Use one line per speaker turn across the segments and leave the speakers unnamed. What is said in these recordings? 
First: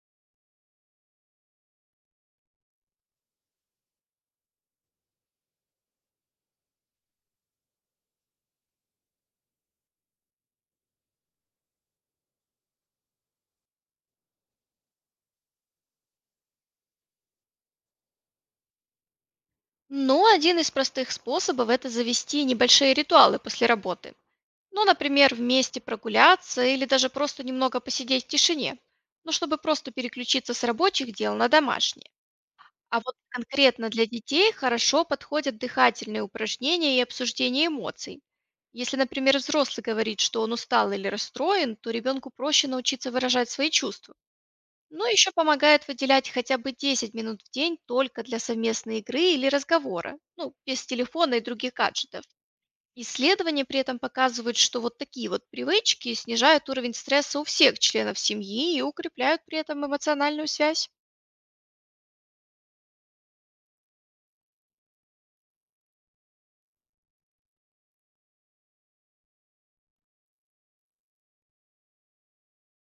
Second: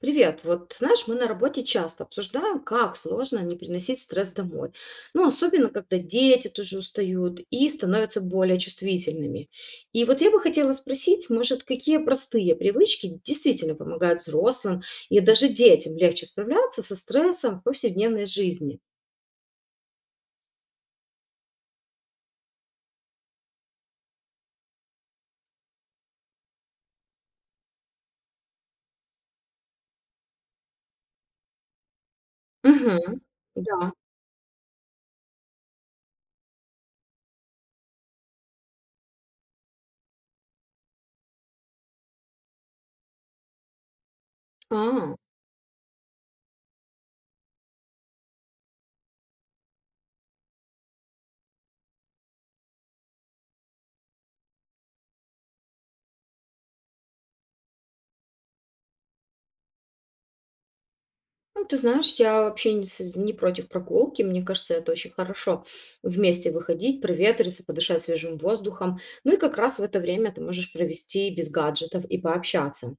Привет. Вот знаешь, мы на работе часто обсуждаем, как сложно не приносить стресс домой. Ну, особенно, когда дети тоже устают и становятся более чувствительными. И вот я бы хотела спросить, может, какие простые привычки действительно помогают взрослым и даже детям легче справляться со стрессом в повседневной жизни?
Но один из простых способов – это завести небольшие ритуалы после работы. Ну, например, вместе прогуляться или даже просто немного посидеть в тишине. Ну, чтобы просто переключиться с рабочих дел на домашние. А вот
Угу.
конкретно
Да.
для детей хорошо подходят дыхательные упражнения и обсуждение эмоций. Если, например, взрослый говорит, что он устал или расстроен, то ребенку проще научиться выражать свои чувства. Но
А.
еще помогает выделять хотя бы 10 минут в день только для совместной игры или разговора, ну, без телефона и других гаджетов. Исследования при этом показывают, что вот такие вот привычки снижают уровень стресса у всех членов семьи и укрепляют при этом эмоциональную связь.
Ну, ты знаешь, я вообще не, не против прогулки. Мне кажется, это очень хорошо вместе выходить, проветриться, подышать свежим воздухом. Ну и как раз в это время ты можешь провести без гаджетов и пообщаться.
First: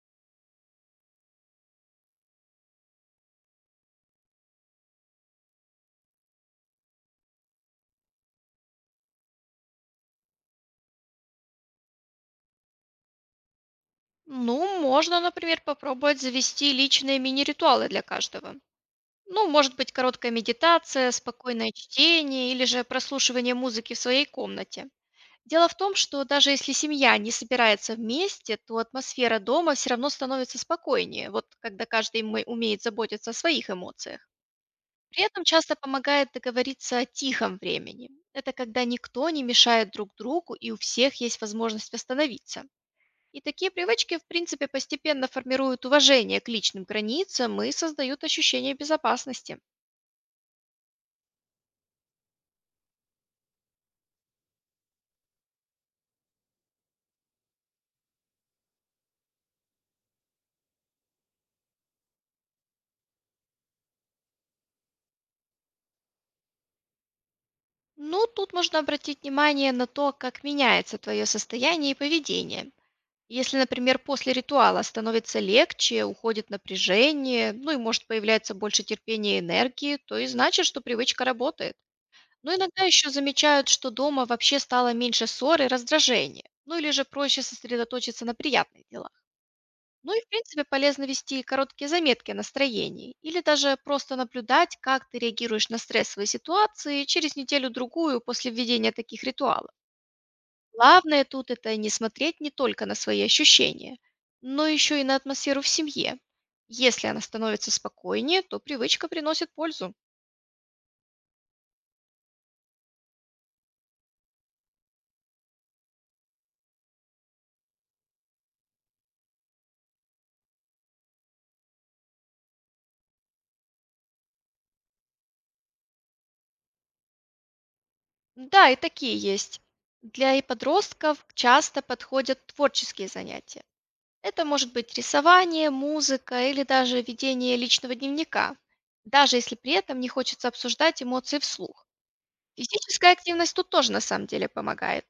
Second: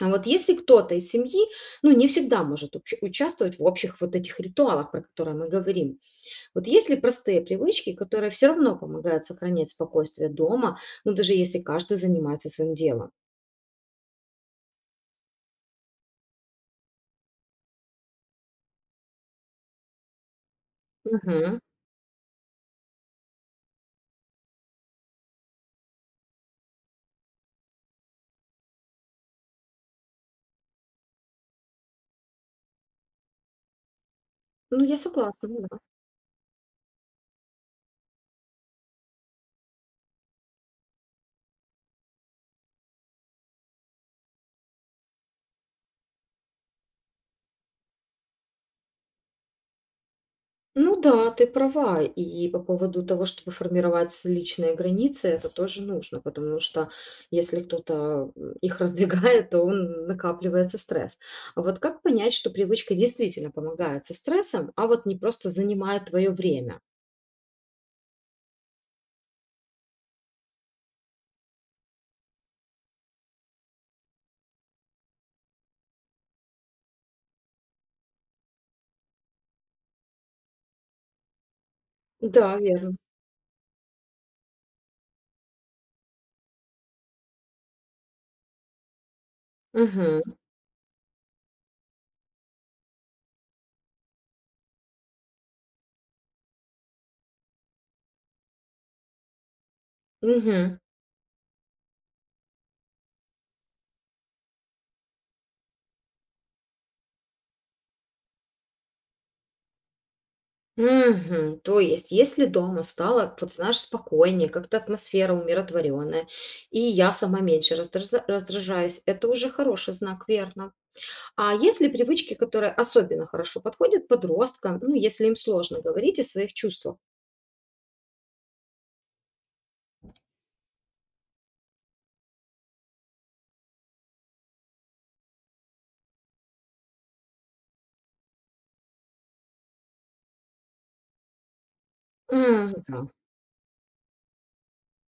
А вот если кто-то из семьи, ну, не всегда может участвовать в общих вот этих ритуалах, про которые мы говорим. Вот есть ли простые привычки, которые все равно помогают сохранять спокойствие дома, ну, даже если каждый занимается своим делом?
Ну, можно, например, попробовать завести личные мини-ритуалы для каждого. Ну, может быть, короткая медитация,
Мгм.
спокойное чтение или же прослушивание музыки в своей комнате. Дело в том, что даже если семья не собирается вместе, то атмосфера дома все равно становится спокойнее, вот когда каждый умеет заботиться о своих эмоциях.
Ну, я
При этом
согласна.
часто
Да.
помогает договориться о тихом времени. Это когда никто не мешает друг другу и у всех есть возможность восстановиться. И такие привычки, в принципе, постепенно формируют уважение к личным границам и создают ощущение безопасности.
Ну да, ты права. И по поводу того, чтобы формировать личные границы, это тоже нужно, потому что если кто-то их раздвигает, то он накапливается стресс. А вот как понять, что привычка действительно помогает со стрессом, а вот не просто занимает твое время?
Ну, тут можно обратить внимание на то, как меняется твое состояние и поведение. Если, например, после ритуала становится легче, уходит напряжение, ну и может появляется больше терпения и энергии, то и значит, что привычка работает. Но
Да,
иногда
верно.
еще замечают, что дома вообще стало меньше ссор и раздражения, ну или же проще сосредоточиться на приятных делах. Ну и,
Мгм.
в принципе, полезно вести короткие заметки о настроении или даже просто наблюдать, как ты реагируешь на стрессовые ситуации через неделю-другую после введения таких ритуалов.
Мгм.
Главное тут — это не смотреть не только на свои ощущения, но еще и на атмосферу в семье. Если она становится спокойнее, то привычка приносит пользу.
Мгм. То есть, если дома стало, вот знаешь, спокойнее, как-то атмосфера умиротворенная, и я сама меньше раздражаюсь, это уже хороший знак, верно? А есть ли привычки, которые особенно хорошо подходят подросткам, ну, если им сложно говорить о своих чувствах?
Да, и такие есть. Для подростков часто подходят творческие занятия. Это может быть рисование, музыка или даже ведение личного дневника, даже если при этом не хочется обсуждать эмоции вслух.
М, да,
Физическая активность тут тоже на самом деле помогает.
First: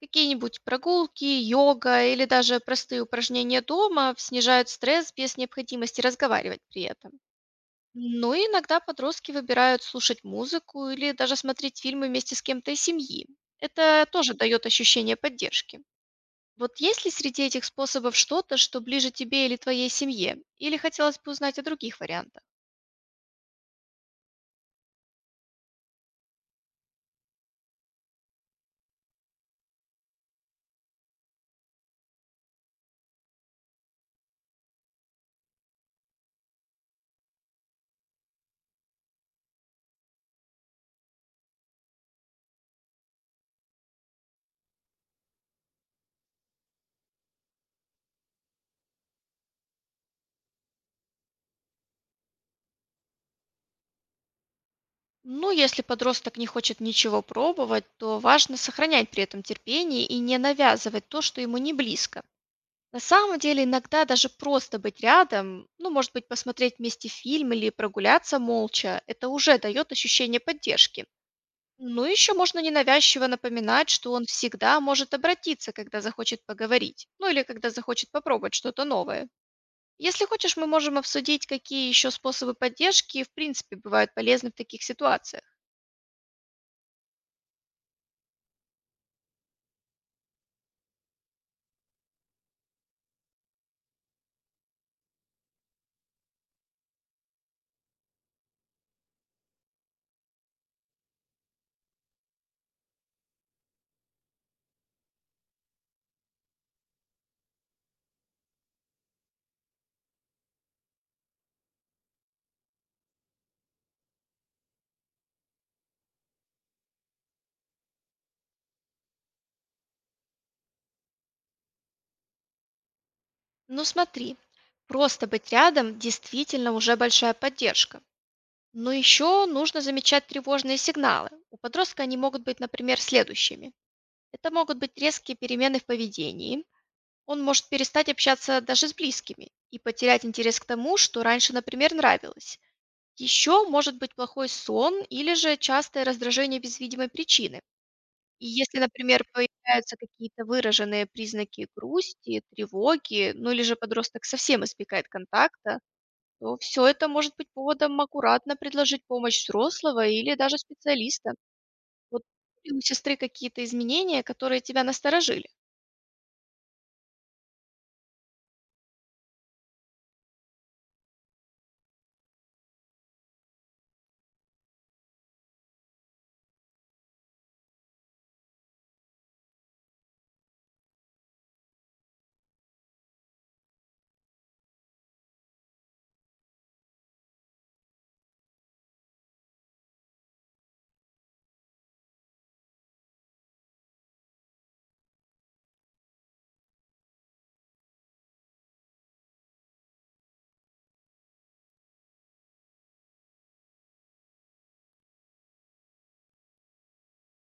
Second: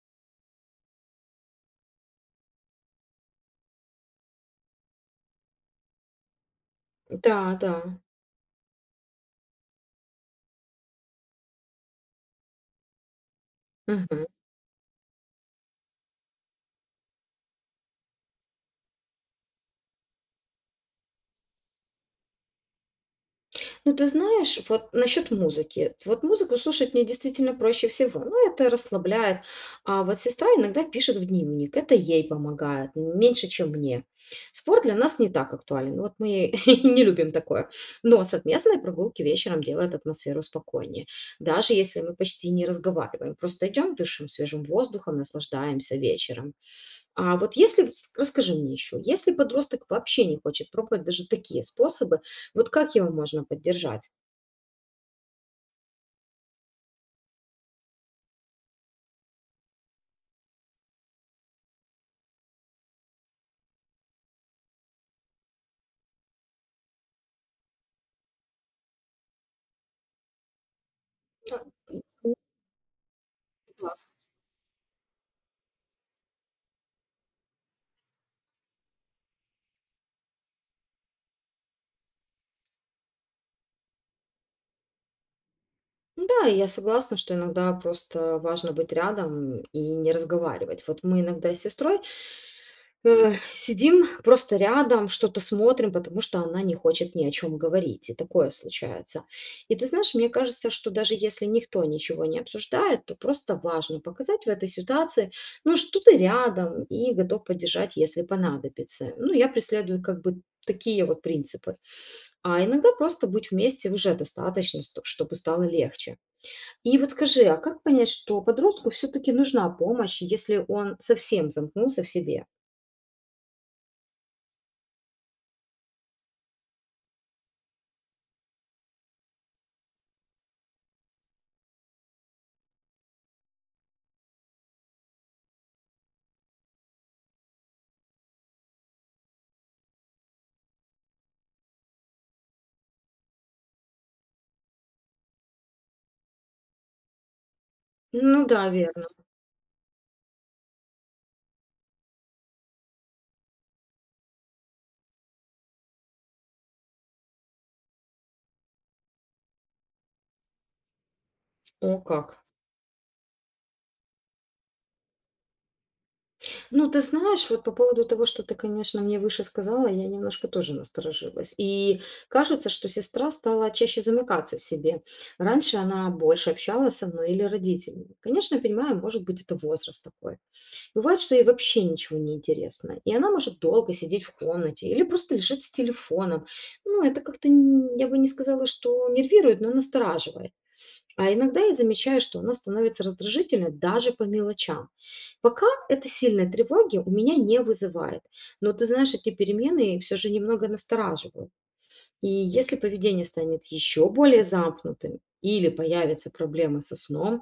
Какие-нибудь прогулки, йога или даже простые упражнения дома снижают стресс без необходимости разговаривать при этом.
да, да.
Ну и иногда подростки выбирают слушать музыку или даже смотреть фильмы вместе с кем-то из семьи. Это
Мгм.
тоже дает ощущение поддержки. Вот есть ли среди этих способов что-то, что ближе тебе или твоей семье? Или хотелось бы узнать о других вариантах?
Ну, ты знаешь, вот насчет музыки. Вот музыку слушать мне действительно проще всего. Ну, это расслабляет. А вот сестра иногда пишет в дневник. Это ей помогает, меньше, чем мне. Спорт для нас не так актуален. Вот мы не любим такое. Но совместные прогулки вечером делают атмосферу спокойнее. Даже если мы почти не разговариваем. Просто идем, дышим свежим воздухом, наслаждаемся вечером. А вот если, расскажи мне еще, если подросток вообще не хочет пробовать даже такие способы, вот как его можно поддержать?
Ну, если подросток не хочет ничего пробовать, то важно сохранять при этом терпение и не навязывать то, что ему не близко. На самом деле, иногда даже просто быть рядом, ну, может быть, посмотреть вместе фильм или прогуляться молча, это уже дает ощущение поддержки.
Да,
Ну, еще можно ненавязчиво
я
напоминать,
согласна.
что он всегда может обратиться, когда захочет поговорить, ну или когда захочет попробовать что-то новое. Если хочешь, мы можем обсудить, какие еще способы поддержки, в принципе, бывают полезны в таких ситуациях.
Ну да, и я согласна, что иногда просто важно быть рядом и не разговаривать. Вот мы иногда с сестрой, сидим просто рядом, что-то смотрим, потому что она не хочет ни о чем говорить, и такое случается. И ты знаешь, мне кажется, что даже если никто ничего не обсуждает, то просто важно показать в этой ситуации, ну, что ты рядом и готов поддержать, если понадобится. Ну, я преследую как бы такие вот принципы. А иногда просто быть вместе уже достаточно, чтобы стало легче. И вот скажи, а как понять, что подростку все-таки нужна помощь, если он совсем замкнулся в себе?
Ну, смотри, просто быть рядом действительно уже большая поддержка. Но еще нужно замечать тревожные сигналы. У подростка они могут быть, например, следующими. Это могут быть резкие перемены в поведении. Он может перестать общаться даже с близкими и потерять интерес к тому, что раньше, например, нравилось. Еще может быть плохой сон или же частое раздражение без видимой причины.
Ну
И
да,
если,
верно.
например, появляются какие-то выраженные признаки грусти, тревоги, ну или же подросток совсем избегает контакта, то все это может быть поводом аккуратно предложить помощь взрослого или даже специалиста.
О,
Вот
как.
были у сестры какие-то изменения, которые тебя насторожили?
Ну, ты знаешь, вот по поводу того, что ты, конечно, мне выше сказала, я немножко тоже насторожилась. И кажется, что сестра стала чаще замыкаться в себе. Раньше она больше общалась со мной или родителями. Конечно, я понимаю, может быть, это возраст такой. Бывает, что ей вообще ничего не интересно, и она может долго сидеть в комнате или просто лежит с телефоном. Ну, это как-то, я бы не сказала, что нервирует, но настораживает. А иногда я замечаю, что она становится раздражительной даже по мелочам. Пока это сильной тревоги у меня не вызывает. Но ты знаешь, эти перемены все же немного настораживают. И если поведение станет еще более замкнутым или появятся проблемы со сном,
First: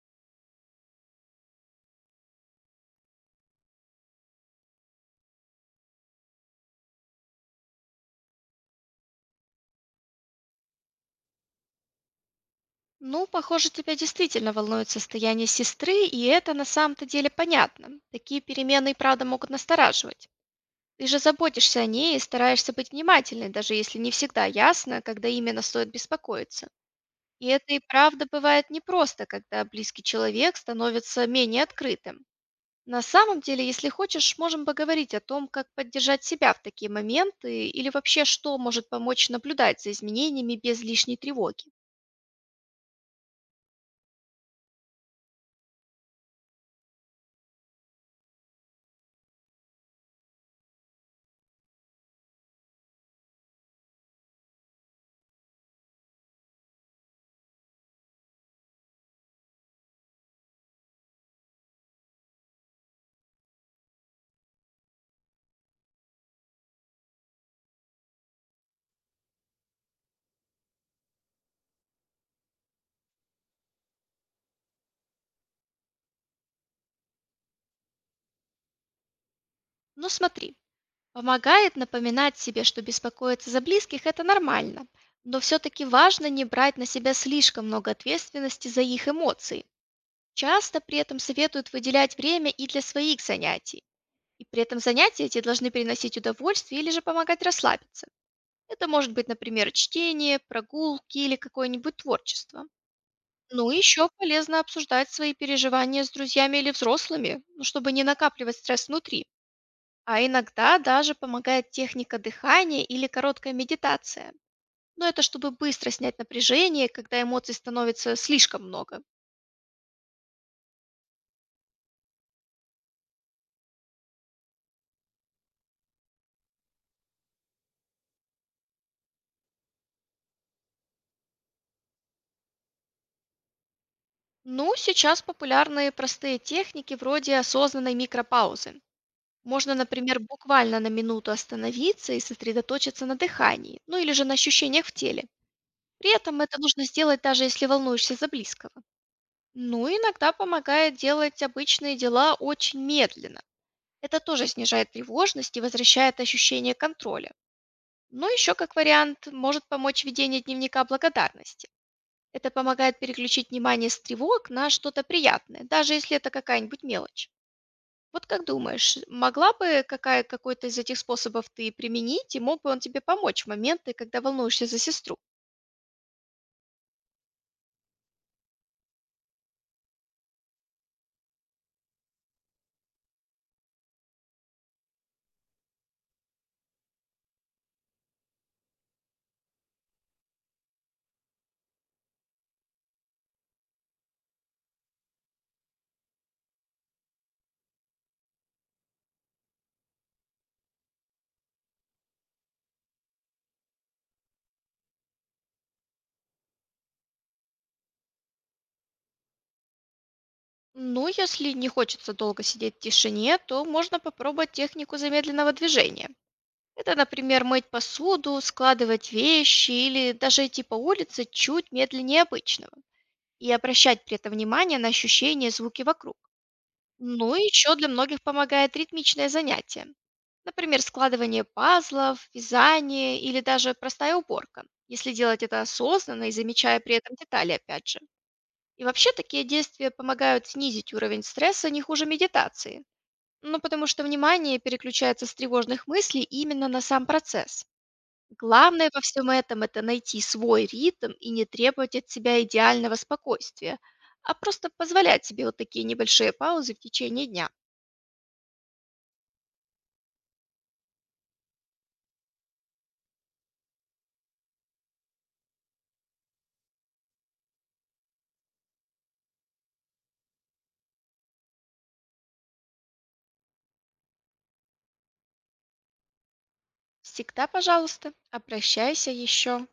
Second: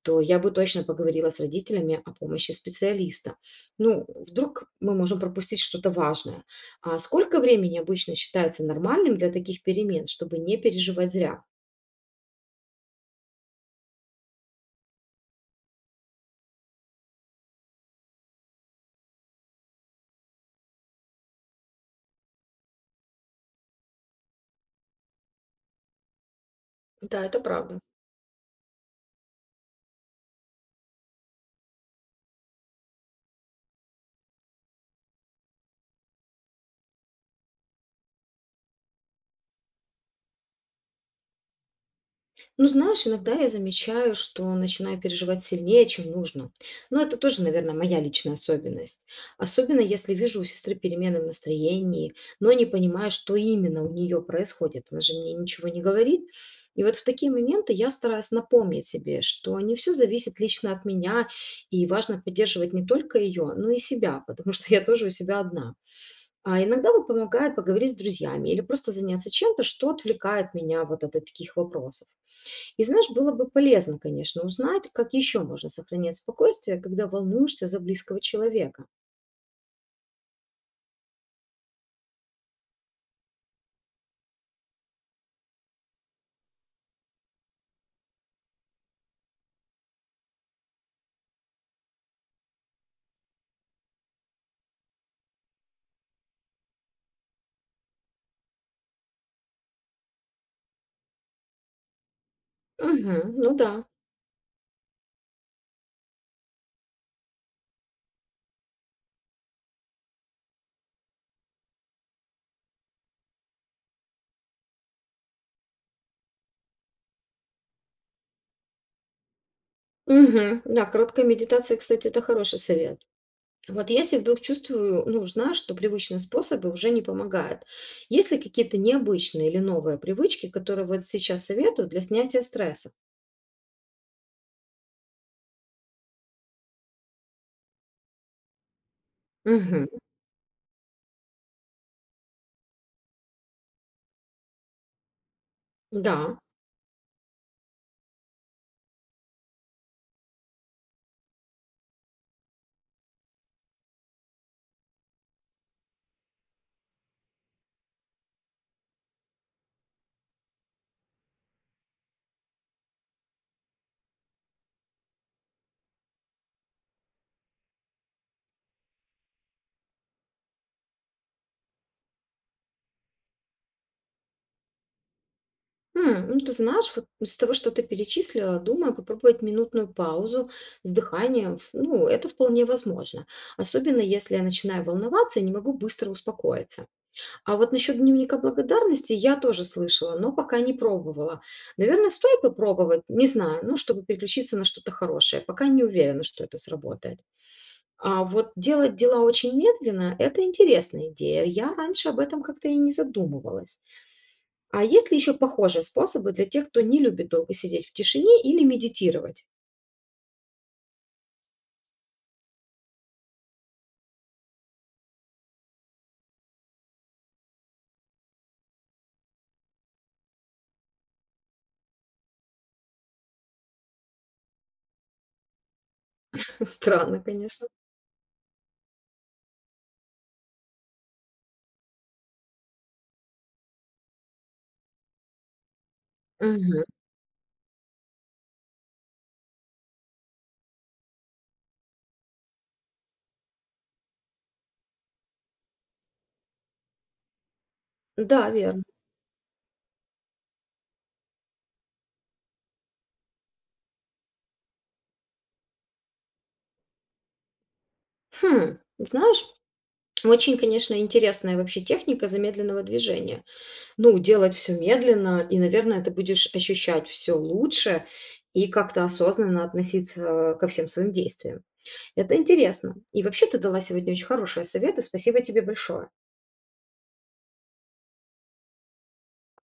то я бы точно поговорила с родителями о помощи специалиста. Ну, вдруг мы можем пропустить что-то важное. А сколько времени обычно считается нормальным для таких перемен, чтобы не переживать зря?
Ну, похоже, тебя действительно волнует состояние сестры, и это на самом-то деле понятно. Такие перемены и правда могут настораживать. Ты же заботишься о ней и стараешься быть внимательной, даже если не всегда ясно, когда именно стоит беспокоиться.
Да, это
И это и
правда.
правда бывает непросто, когда близкий человек становится менее открытым. На самом деле, если хочешь, можем поговорить о том, как поддержать себя в такие моменты или вообще что может помочь наблюдать за изменениями без лишней тревоги.
Ну, знаешь, иногда я замечаю, что начинаю переживать сильнее, чем нужно. Но это тоже, наверное, моя личная особенность. Особенно если вижу у сестры перемены в настроении, но не понимаю, что именно у нее происходит. Она же мне ничего не говорит. И вот в такие моменты я стараюсь напомнить себе, что не все зависит лично от меня, и важно поддерживать не только ее, но и себя, потому что я тоже у себя одна. А иногда вот помогает поговорить с друзьями или просто заняться чем-то, что отвлекает меня вот от таких вопросов. И знаешь, было бы полезно, конечно, узнать, как еще можно сохранять спокойствие, когда волнуешься за близкого человека.
Ну, смотри, помогает напоминать себе, что беспокоиться за близких – это нормально, но все-таки важно не брать на себя слишком много ответственности за их эмоции. Часто при этом советуют выделять время и для своих занятий. И при этом занятия эти должны приносить удовольствие или же помогать расслабиться. Это может быть, например, чтение, прогулки или какое-нибудь творчество.
Мгм. Ну
Ну
да.
и еще полезно обсуждать свои переживания с друзьями или взрослыми, ну, чтобы не накапливать стресс внутри. А иногда даже помогает техника дыхания или короткая медитация. Но это чтобы быстро снять напряжение, когда эмоций становится слишком много.
Мгм. Да, короткая медитация, кстати, это хороший совет. Вот если вдруг чувствую, ну, знаю, что привычные способы уже не помогают. Есть ли какие-то необычные или новые привычки, которые вот сейчас советую для снятия стресса?
Ну, сейчас популярны простые техники вроде осознанной микропаузы. Можно,
Мгм.
например, буквально на минуту остановиться и сосредоточиться на дыхании, ну или же на ощущениях в теле. При
Да.
этом это нужно сделать, даже если волнуешься за близкого. Ну, иногда помогает делать обычные дела очень медленно. Это тоже снижает тревожность и возвращает ощущение контроля. Но еще, как вариант, может помочь ведение дневника благодарности. Это помогает переключить внимание с тревог на что-то приятное, даже если это какая-нибудь мелочь. Вот как думаешь, могла бы какой-то из этих способов ты применить, и мог бы он тебе помочь в моменты, когда волнуешься за сестру?
Ну ты знаешь, вот из того, что ты перечислила, думаю, попробовать минутную паузу с дыханием, ну, это вполне возможно. Особенно если я начинаю волноваться и не могу быстро успокоиться. А вот насчет дневника благодарности я тоже слышала, но пока не пробовала. Наверное, стоит попробовать, не знаю, ну, чтобы переключиться на что-то хорошее. Пока не уверена, что это сработает. А вот делать дела очень медленно– это интересная идея. Я раньше об этом как-то и не задумывалась. А есть ли еще похожие способы для тех, кто не любит долго сидеть в тишине или медитировать?
Ну, если не хочется долго сидеть в тишине, то можно попробовать технику замедленного движения. Это, например, мыть посуду, складывать вещи или даже идти по улице чуть медленнее обычного и обращать при этом внимание на ощущения и звуки вокруг.
Странно,
Ну и
конечно.
еще для многих помогает ритмичное занятие. Например, складывание пазлов, вязание или даже простая уборка, если делать это осознанно и замечая
Мгм.
при этом детали опять же. И вообще такие действия помогают снизить уровень стресса не хуже медитации. Ну, потому что внимание переключается с тревожных мыслей именно на сам процесс.
Да, верно.
Главное во всем этом – это найти свой ритм и не требовать от себя идеального спокойствия, а просто позволять себе вот такие небольшие паузы в течение дня.
Хм, знаешь, очень, конечно, интересная вообще техника замедленного движения. Ну, делать все медленно, и, наверное, ты будешь ощущать все лучше и как-то осознанно относиться ко всем своим действиям. Это интересно. И вообще ты дала сегодня очень хорошие советы. Спасибо тебе большое.
Всегда, пожалуйста, обращайся еще.